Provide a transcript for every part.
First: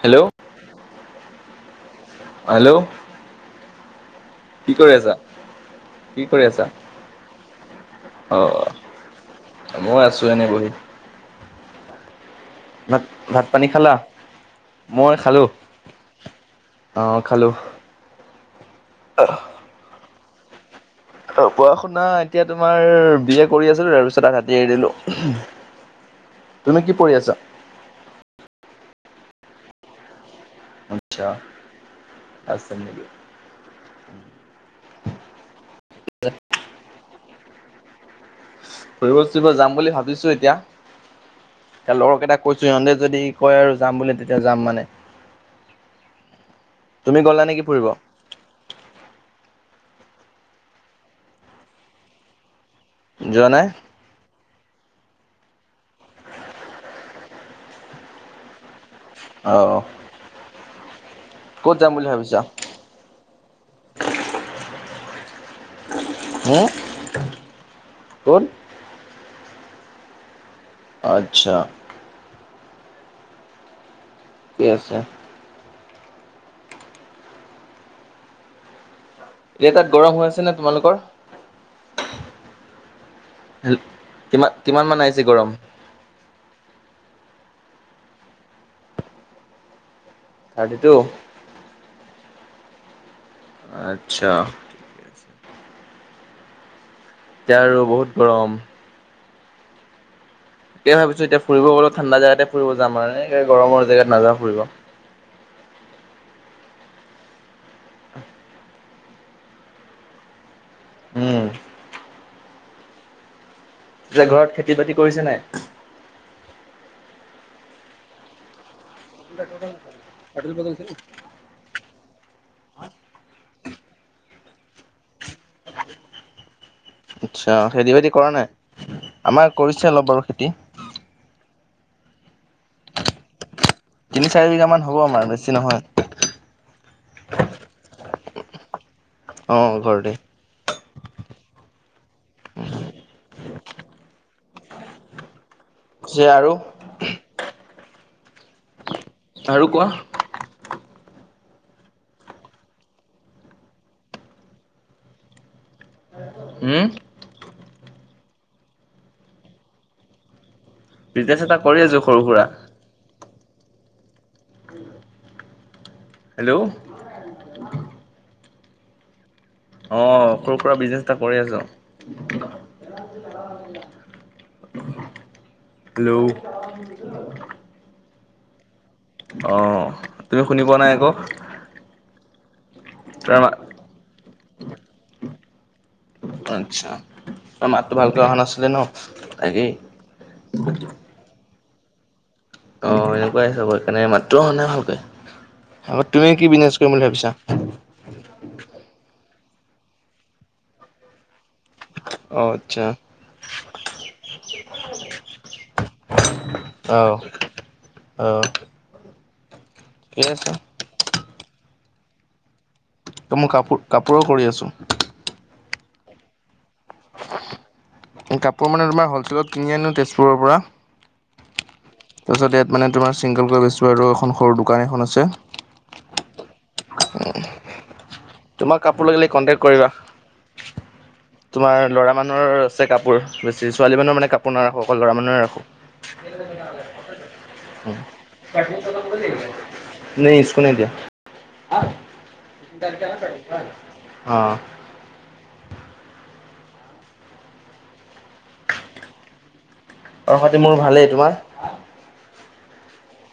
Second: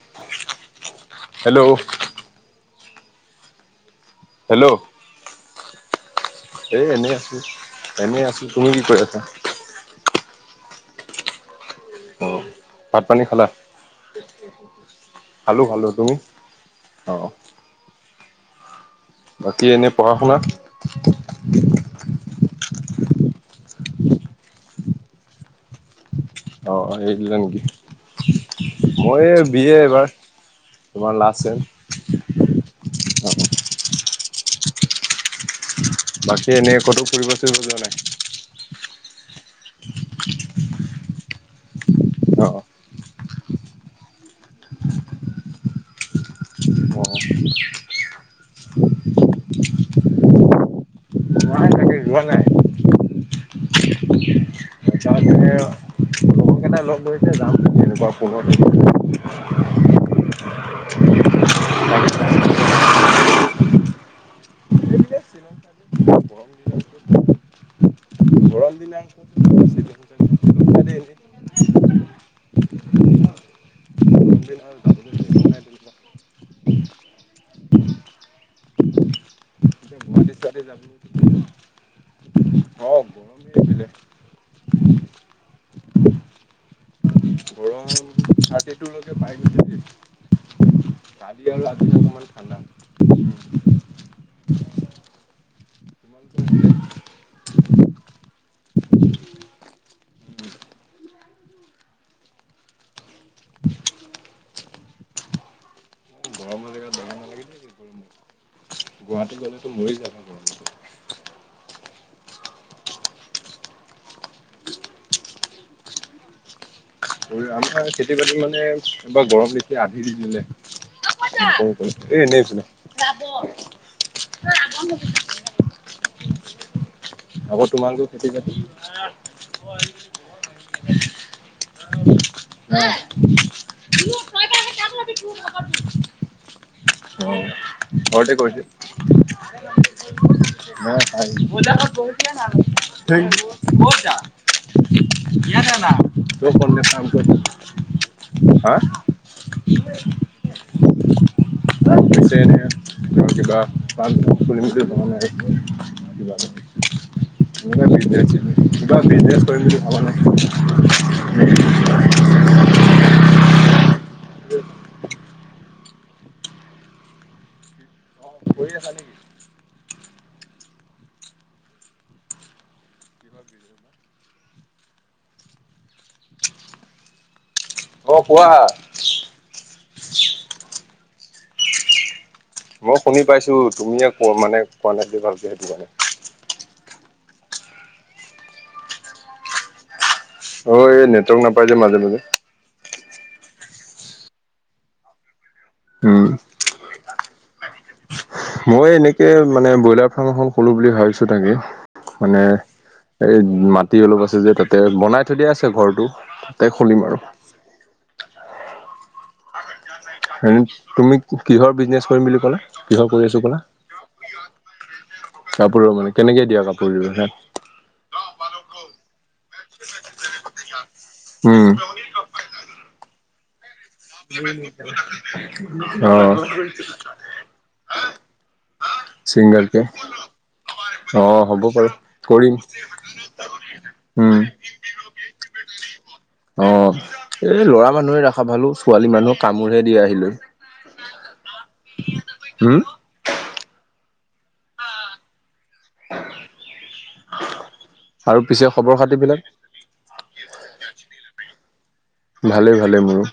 Hello? অ', hello hello? Hello কি কৰি আছা? কি কৰি আছা এই এনে আছো, এনে অ আছো তুমি কি কৰি আছা? মই আছো এনেই বহি। অ ভাত-ভাত পানী খালা? মই খালো, অ', খালো। বাকী এনেই পঢ়া-শুনা? অ', পঢ়া শুনা এতিয়া তোমাৰ বি এ কৰি আছিলো, তাৰপিছত আধাতে এৰি দিলো। তুমি অ', কি অ', পঢ়ি এৰি আছা দিলা নেকি? মই বি এ এইবাৰ। তোমাৰ লাষ্ট ছেম। লাষ্ট ছেম নেকি? বাকী এনেই ক'তো ফুৰিব চুৰিব যোৱা নাই? ফুৰিব-চুৰিব যাম বুলি ভাবিছো এতিয়া। হেই লগৰ কেইটাক অ কৈছো, সিহঁতে যদি কয় আৰু যাম বুলি তেতিয়া যাম মানে। অ তুমি গ'লা নেকি ফুৰিব? যোৱা নাই। যোৱা নাই? [inaudible] সেই কাৰণে লগ কৰিছে যাম বুলি এনেকুৱা ফোনত অ, ক'ত যাম বুলি ভাবিছা? হ, ক'ত? [inaudible] [inaudible] আচ্ছা। ঠিকে আছে। এতিয়া তাত গৰম হৈ আছে নে তোমালোকৰ? হেল কিমান কিমান মমান আহিছে গৰম? [inaudible] Thirty two? [inaudible] আচ্ছা। এতিয়া আৰু বহুত গৰম। তাকে ভাবিছো এয়া ফুব গল ঠান্দা জোতে ফুব য মানে গৰ জোত নাযাউ ফুৰিব। [inaudible] গুৱাহাটী গ'লেতো মৰি যাব না গুৱাহাটীত উম। যে ঘৰত খেতি বাতি কৰিছে নাই? আমাৰ খেতি বাতি মানে এবাৰ গৰম দেখি আধি দি দিলে। [inaudible] আচ্ছা খেতি বাতি কৰা নাই আকৌ আমাৰ তোমালোকৰ কৰিছে অলপ বাৰু খেতি বাতি? [inaudible] তিনি চাৰি বিঘা মান [inaudible] হ'ব আমাৰ বেছি নহয় অ, ঘৰতে কৈৰিছ? অ, ঘৰতে। [inaudible] [inaudible] [inaudible] পিছে আৰু হা অ। [inaudible] কিবা [inaudible] উম, [inaudible] বিজনেচ কৰিম বুলি ভাবা নাই? বিজনেছ এটা কৰি আছো সৰু সুৰা। হেল্ল'। কৰি আছা নেকি? অ, সৰু সুৰা বিজনেছ এটা কৰি আছো। হেল্ল'। অ, কোৱা। অ', তুমি শুনি পোৱা নাই আকৌ। মই শুনি তাৰ পাইছোঁ তুমিয়ে ক মানে কোৱা নাই বুলি ভালকৈ সেইটো কাৰণে। আচ্ছা তোমাৰ মাতটো ভালকৈ অহা নাছিলে ন তাকেই অ, এই নেটৱৰ্ক নাপাই যে মাজে মাজে। অ', এনেকুৱাইাব সকাৰণে মাত্ৰ হ নাই ভকৈ উম তুমে কি বিজনেছ কৰিম বুলি ভাবিছা? মই এনেকে মানে ব্ৰইলাৰ ফাৰ্ম এখন কলো বুলি ভাবিছো তাকে। অ মানে আচ্ছা এই মাটি অলপ আছে যে তাতে বনাই থৈ দিয়া আছে ঘৰটো। খুলিম আৰু। অ', অ। তুমি কিহৰ বিজনেচ কৰিম বুলি ক'লা? কিহৰ কৰি ত আছো মই কল কাপোৰ কাপোৰৰ কৰি আছোঁ কাপোৰৰ মানে কেনেকে দিয়া কাপোৰ হাত কাপোৰ মানে তোমাৰ হ'লচেল কিনি আনো তেজপুৰৰ পৰা। উম। তাৰপিছত ইয়াত মানে তোমাৰ চিংগলকৈ বেচছো আৰু এখন সৰু দোকান এখন আছে অ তোমাক কাপোৰ লিলে কণ্টেক্ট ছিংগাৰকে কৰিবা অ হ'ব তোমাৰ বাৰু ল'ৰা মানুহৰ কৰিম আছে কোৰ বেছি ছোৱালী মানুহৰ মানে উম কাপোৰ নাৰাখো অকল ল'ৰা মানুহে ৰাখো অ এ ল'ৰা মানুহে ৰাখা ভালো ছোৱালী মানুহ কামোৰহে দি নে আহিলে স্কু নিদিয়া অ আৰু পিছে খবৰ খাতিবিলাক খবৰ সাতি মোৰ ভালেই তোমাৰ ভালেই ভালেই মোৰো।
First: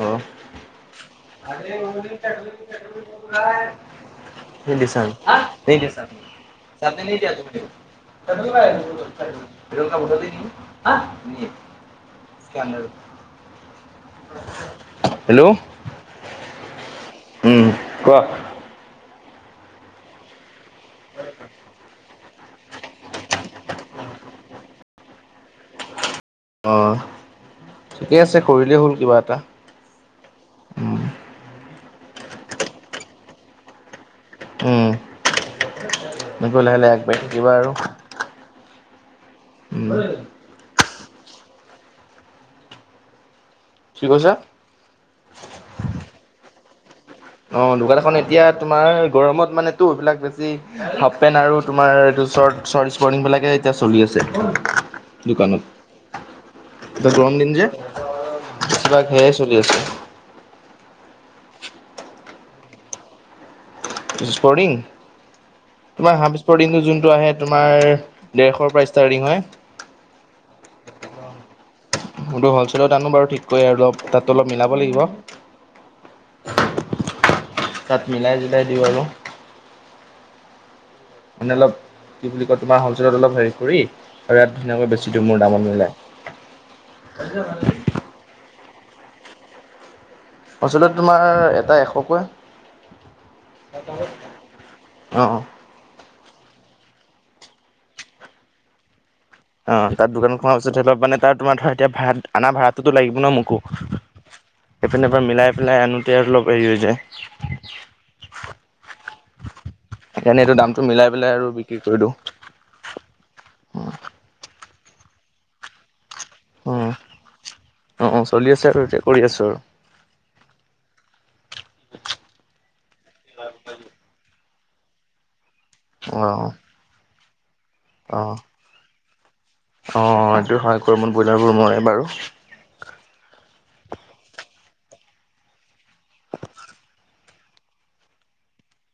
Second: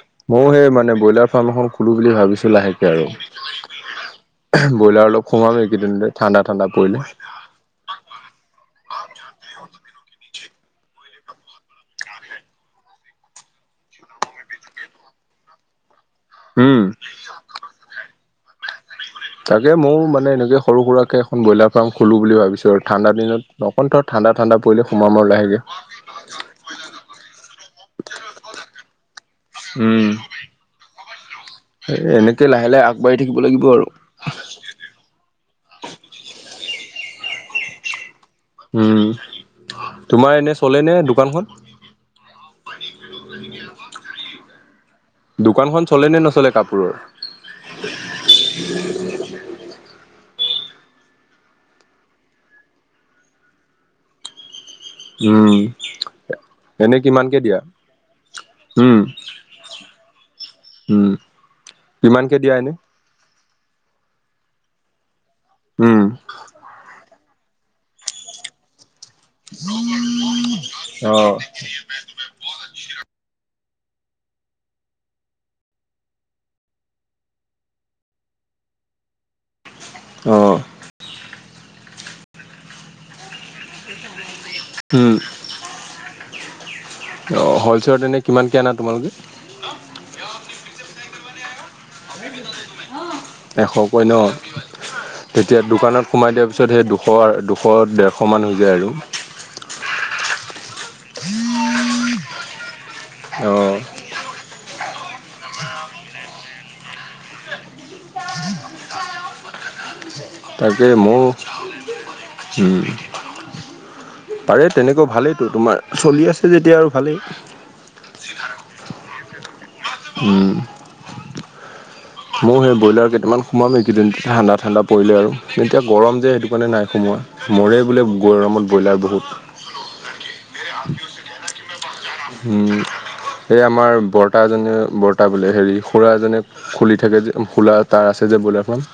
অ'। ময়ো সেই মানে ব্ৰইলাৰ ফাৰ্ম এখন খুলো বুলি ভাবিছোঁ লাহেকে আৰু। ব্ৰইলাৰ অলপ সোমাম এইকেইদিনতে ঠাণ্ডা ঠাণ্ডা পৰিলে। [unintelligible] [unintelligible] হেল্ল' উম। উম, কোৱা। তাকে ময়ো মানে এনেকৈ সৰু সুৰাকৈ এখন ব্ৰইলাৰ ফাৰ্ম খোলোঁ বুলি ভাবিছোঁ আৰু ঠাণ্ডা দিনত। অকণ ধৰ ঠাণ্ডা ঠাণ্ডা পৰিলে সোমাম আৰু লাহেকে। অ', ঠিকে আছে কৰিলে হ'ল কিবা এটা। উম। উম, এনেকে লাহে লাহে আগবাঢ়ি থাকিব লাগিব আৰু। উম। এনেকে লাহে লাহে আগবাঢ়ি থাকিবা আৰু। উম, উম, তোমাৰ এনে চলে নে দোকানখন? [unintelligible] কি কৈছা? দোকানখন চলে নে নচলে কাপোৰৰ? অ', দোকান এখন এতিয়া তোমাৰ গৰমত মানেতো সেই বিলাক বেছি হাফ পেণ্ট আৰু তোমাৰ এইটো স্পৰ্টিং বিলাকে এতিয়া চলি আছে উম দোকানত এনে এতিয়া কিমানকে গৰম দিন দিয়া যে উম বেছিভাগ সেয়াই চলি আছে। উম, কিমানকে দিয়া এনে? স্পৰ্টিং উম তোমাৰ হাফ স্পৰ্টিং টো যোনটো আহে। তোমাৰ ডেৰশৰ পৰা ষ্টাৰ্টিং হয়। অ'। বোলো হ'লচেলত আনো বাৰু ঠিককৈ আৰু অলপ তাতো অলপ মিলাব লাগিব। তাত মিলাই চিলাই দিওঁ আৰু। অ'। মানে অলপ কি বুলি কয় তোমাৰ হোলছেলত অলপ হেৰি কৰি আৰু ইয়াত ধুনীয়াকৈ উম বেছি দিও মোৰ দামত মিলাই। অ', হ'লচেলত এনে কিমানকে আনা তোমালোকে? [unintelligible] তোমাৰ এটা এশকৈ। এশকৈ ন অ অ তেতিয়া দোকানত সোমাই দিয়াৰ পিছত সেই দুশ দুশ ডেৰশমান হৈ যায় আৰু। অ', তাৰ দোকান তোমাৰ পিছত সেইবাৰ মানে ত তোমাৰ ধৰা এতিয়া ভাড়া-ভাড়াটোতো লাগিব ন মোকো? অঁ পিনেব মিলাই পেলাই আনোতে আৰু অলপ হেৰি হৈ যায়। সেইকাৰনে, এইটো দামটো মিলাই পেলাই আৰু বিক্ৰী কৰি দিও। উ, পাৰে তেনেকুৱা ভালেই তো তোমাৰ চলি আছে। যেতিয়া আৰু ভালেই। অ', চলি আছে আৰু এতিয়া কৰি আছো আৰু। উম, ময়ো সেই ব্ৰইলাৰ কেইটান সোমাম এইকেইদিন ঠাণ্ডা ঠাণ্ডা পৰিলে আৰু এতিয়া গৰ যে সেইটো কাৰণে নাই সোমোৱা মৰে বোলে অ অ গৰমত ব্ৰইলাৰ বহুত। অ', এইটো হয়, গৰমত ব্ৰইলাৰবোৰ মৰে বাৰু এই আমাৰ বৰ্তাজনে বৰ্তা বোলে হেৰি খুৰা এজনে খুলি থাকে যে, খোলা তাৰ আছে যে বইলাৰ ফ্ৰাম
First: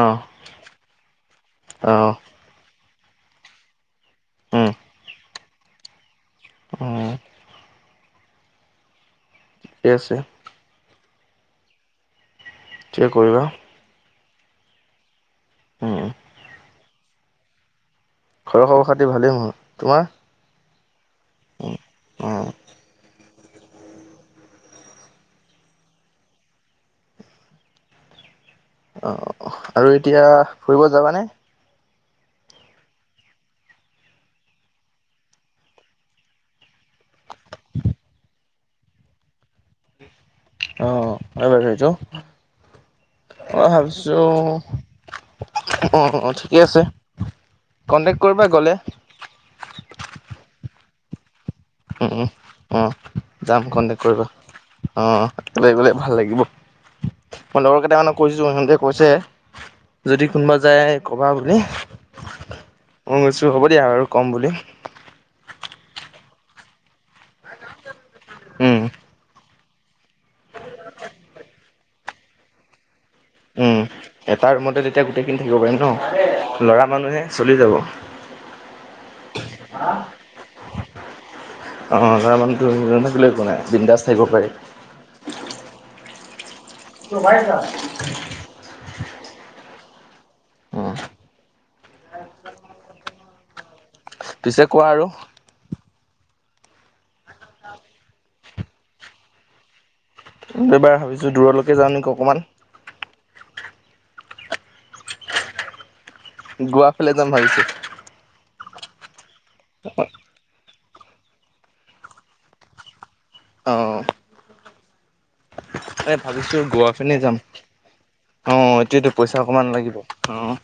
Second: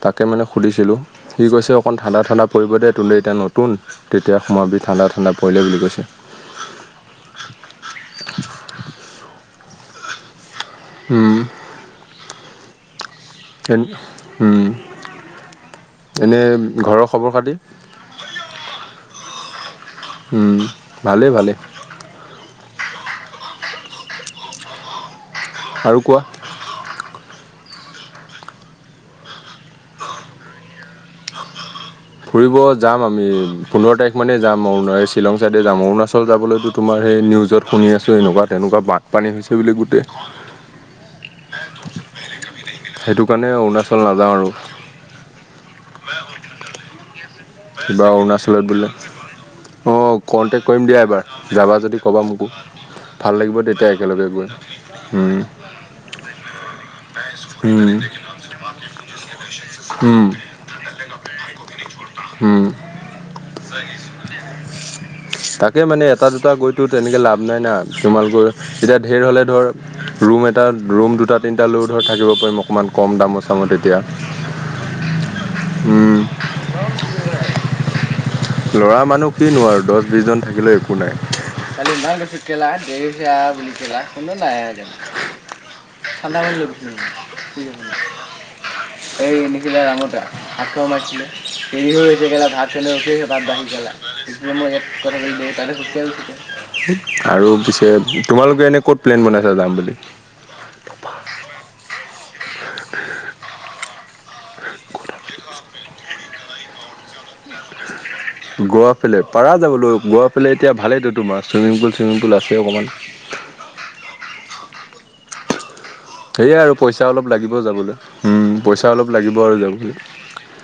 অ তাকে, মানে সুধিছিলোঁ সি কৈছে অ অকণ ঠাণ্ডা ঠাণ্ডা পৰিব দে তোলে এতিয়া নতুন তেতিয়া সোৱাবি ঠাণ্ডা, ঠাণ্ডা পৰিলে বুলি কৈছে উ, ঠিকে আছে। উম, কিয় কৰিবা উম এনেই ঘৰৰ খবৰ খাতি ঘৰৰ খবৰ খাতি ভালেই, তোমাৰ? উম, ভালে ভালে। উ, আৰু কোৱা? অ', আৰু এতিয়া ফুৰিব যাবানে? ফুৰিব যাম আমি পোন্ধৰ তাৰিখ মানে যাম শ্বিলং চাইডে যাম অৰুণাচল যাবলৈতো তোমাৰ সেই নিউজত শুনি আছোঁ, এনেকুৱা তেনেকুৱা বানপানী হৈছে বুলি গোটেই আহ, [unintelligible] অ', সেইটো কাৰণে অৰুণাচল ভাবছো নাযাওঁ আৰু অ', অ', ঠিকে আছে। কিবা কণ্টেক্ট কৰিবা অৰুণাচলত গ'লে বোলে, অ', কনটেক্ট কৰিম দিয়া এবাৰ যাবা যদি, ক'বা মোকো অঁ ভাল লাগিব যাম, তেতিয়া কণ্টেকট কৰিব একেলগে অ', গৈ ওলাই পলাই ভাল লাগিব। মই, লগৰ কেইট উম, মানে কৈছো, সিহঁতে কৈছে যদি কোনোবা যায়, ক'বা বুলি হম, মই কৈছো হ'ব দিয়া, আৰু ক'ম বুলি। তাকে, মানে এটা দুটা গৈতো তেনেকে লাভ নাই না, তোমালোকৰ উম এতিয়া ধেৰ হ'লে ধৰ ৰুম এটা, ৰুম দুটা, তিনটা লৈও ধৰ থাকিব পাৰিম অকণমান কম দামৰ চামত উম এতিয়া এটা, ৰুমতে তেতিয়া গোটেইখিনি থাকিব পাৰিম উম, ন ল'ৰা মানুহে চলি যাব লৰা মানুহ কিনো আৰু দহ বিশজন থাকিলে একো নাই। খালি মই অঁ ল'ৰা [unintelligible] মানুহটো কেলা থাকিলে একো [unintelligible] নাই বুলি কেলা বিন্দাছ থাকিব পাৰি নাই [unintelligible] চানদামান ল এই এনেকি [unintelligible] ভাত খাৱ উম মাতিছিলে দেৰি হৈছে কেলা ভাত [unintelligible] ভাত বাঢ়ি [unintelligible] ডিপ্ল'মা পিছে ইয়াত কোৱা আৰু কৰা তাৰে সুবিধা আৰু পিছে তোমালোকে, নে ক'ত প্লেন বনাইছা যাম বুলি। এবাৰ ভাবিছো, দুৰলৈকে যাওঁ নেকি অকণমান গোৱা, ফালে যাম ভাবিছো। গোৱা ফালে, পাৰা যাবলৈ গোৱা ফালে, এতিয়া ভালেইেতো তোমাৰ চুইমিং পুল চুইমিং পুল আছে অকণমান অ', এই ভাবিছো সেয়াই আৰু গোৱা পইচা ফালে অলপ যাম। লাগিব যাবলৈ উম অ', পইচা অলপ এতিয়ো লাগিব পইচা আৰু অকমান যাবলৈ। লাগিব। অ',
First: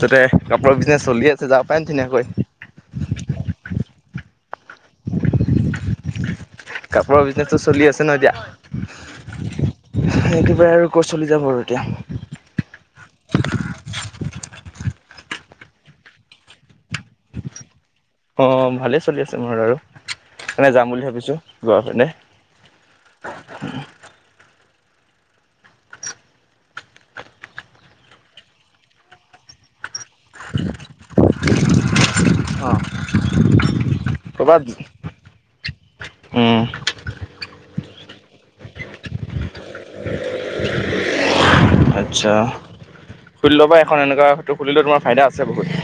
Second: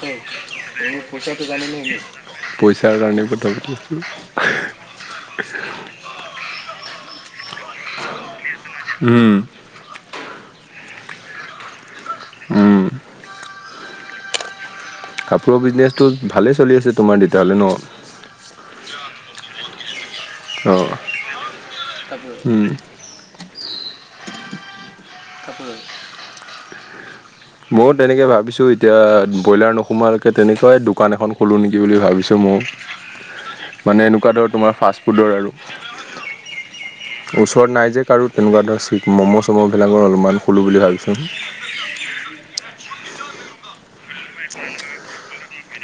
তাতে কাপোৰৰ বিজনেছ মোৰ চলি পইচাটো আছে যাব জানিলে পাৰে ন এনেই। ধুনীয়াকৈ। পইচাৰ কাৰণে পদ্ধ পতিছোঁ। কাপোৰৰ বিজনেচটো চলি আছে ন এতিয়া? উম একেবাৰে আৰু ক চলি যাব আৰু এতিয়া। উম, কাপোৰৰ বিজনেচটো ভালে চলি আছে তোমাৰ তেতিয়াহ'লে ন? অ', ভালেই চলি আছে মোৰ আৰু। এনে যাম অ', বুলি ভাবিছো যোৱাৰ পিনে উম। [inaudible] [inaudible] ময়ো তেনেকৈ ভাবিছোঁ এতিয়া ব্ৰইলাৰ নোসোমোৱালৈকে তেনেকুৱাই দোকান এখন খোলোঁ নেকি বুলি ভাবিছোঁ ময়। মানে এনেকুৱা ধৰ ক'ৰবাত তোমাৰ ফাষ্টফুডৰ আৰু। উম ওচৰত নাই যে কাৰো তেনেকুৱা ধৰ ম'ম' চ'ম'বিলাকৰ অলপমান খোলোঁ বুলি ভাবিছোঁ। আচ্ছা খুলি ল'বা এখন এনেকুৱা তটো খুলিলেও তোমাৰ ফাইদা আছে বহুত।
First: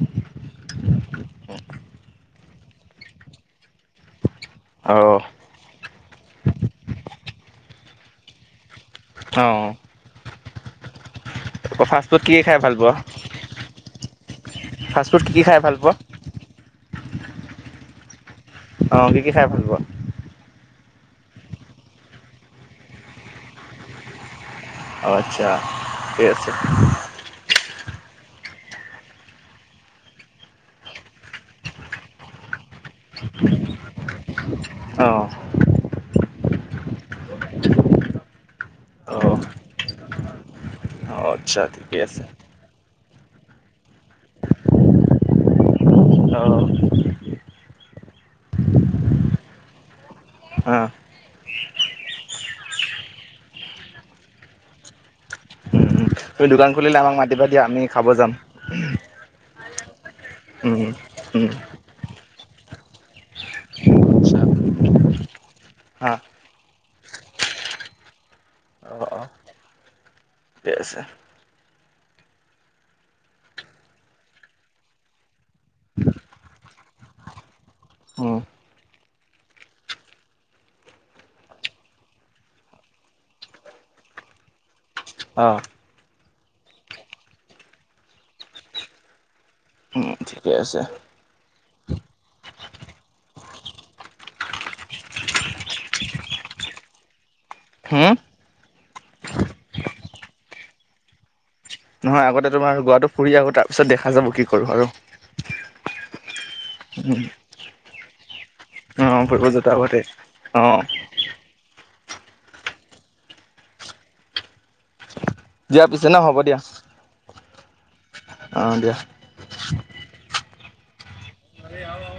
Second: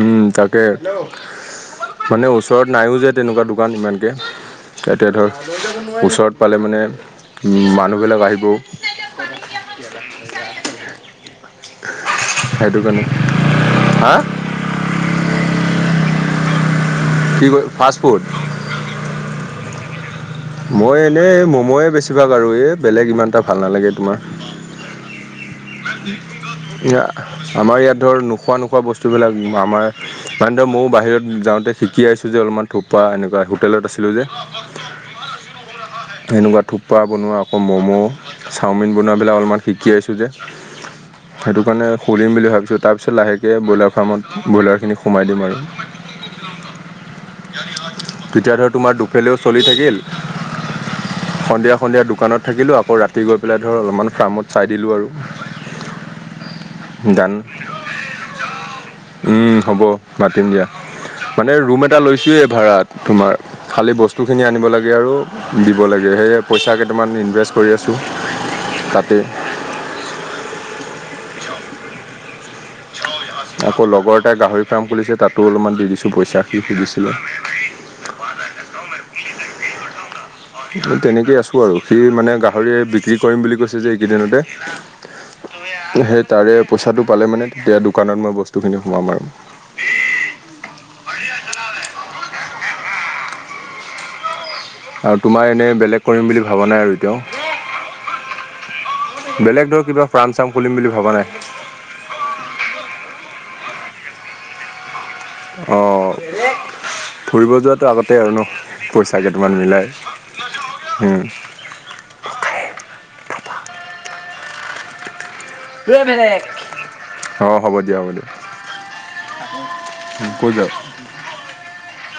উম তাকে মানে ওচৰত নাইও যে তেনেকুৱা দোকান ইমানকে। অ তোতিয়া ধৰ ওচৰত পালে মানে মানুহবিলাক আহিবও। অ'। অ' ফাষ্টফুড কি কি খাই ভাল সেইটো পোৱা? কাৰণে হা ফাষ্টফুড কি কি খাই ভাল পোৱা? কি ফাষ্টফুড? অ', কি কি খাই ভাল পোৱা? মই এনেই মমোে বেছিভাগ আৰু এই বেলেগ ইমান এটা ভাল নালাগে তোমাৰ। অ আচ্ছা ঠিকে আছে [inaudible] আমাৰ ইয়াত ধৰ নোখোৱা নোখোৱা বস্তুবিলাক আমাৰ প্ৰানে ময়ো বাহিৰত যাওঁতে শিকি আহছোঁ যে অলপমান থোপা এনেকুৱা হোটেলত আছিলোঁ যে। অ'। সেনেকুৱা থোপৰা বনোৱা আকৌ ম'ম' চাওমিন বনোৱাবিলাক অলপমান শিকিাইছোঁ যে। হয়। সেইটো কাৰণে সুলিম বুলি ভাবিছো। তাৰপিছত লাহেকৈ ব্ৰইলাৰ ফাৰ্মত ব্ৰইলাৰখিনি সোমাই দিম আৰু। তেতিয়া ধৰ তোমাৰ দুফেলেও চলি থাকিল। অ'। সন্ধিয়া সন্ধিয়া দোকানত থাকিলো আকৌ ৰাতি গৈ পেলাই ধৰ অলপমান ফাৰ্মত চাই দিলো আৰু। উম, তুমি দোকান খুলিলে আমাক মাতিবা দিয়া আমি খাব যাম। উম, হ'ব মাতিম দিয়া। উম, উম। মানে ৰুম এটা লৈছোয়ে ভাড়াত তোমাৰ খালি বস্তু খিনি আনিব লাগে। লে আৰু দিব লাগে হা সেয়ে পইচা কেইটামান ইনভেষ্ট কৰি আছোঁ তাতে। কে আছে। আকৌ লগৰ এটা গাহৰি ফাৰ্ম খুলিছে তাতো অলপমান দি দিছো পইচা সুধছিলো। অ'। তেনেকেই আছোঁ আৰু সি মানে গাহৰিয় বিক্ৰী কৰিম বুলি কৈছে যে এইকেইদিনতে। অ'। সেই তাৰে পইচাটো পালে মানে তেতিয়া দোকানত মই বস্তু খিনি সোমাম আৰু। উম, ঠিকে আছে। আৰু তোমাৰ এনেই বেলেগ কৰিম বুলি ভাবা নাই আৰু এতিয়াও। হুম। বেলেগ ধৰ কিবা প্ৰাণ চাম খুলিম বুলি ভাবা নাই। নহয় আগতে তোমাৰ গোৱাটো ফুৰি আহু তাৰ পিছত দেখা যাব কি কৰো আৰু। অ'। উম। ফুৰিব যোৱাতটো আগতে আৰু ন? পইচা অ', ফুৰিব কেইটামান যোৱাটো মিলাই। আগতে অ', উম, দিয়া পিছে ন হ'ব দিয়া অ' হ'ব দিয়া হ'ব দিয়া। অ' দিয়া। [inaudible] দিয়া।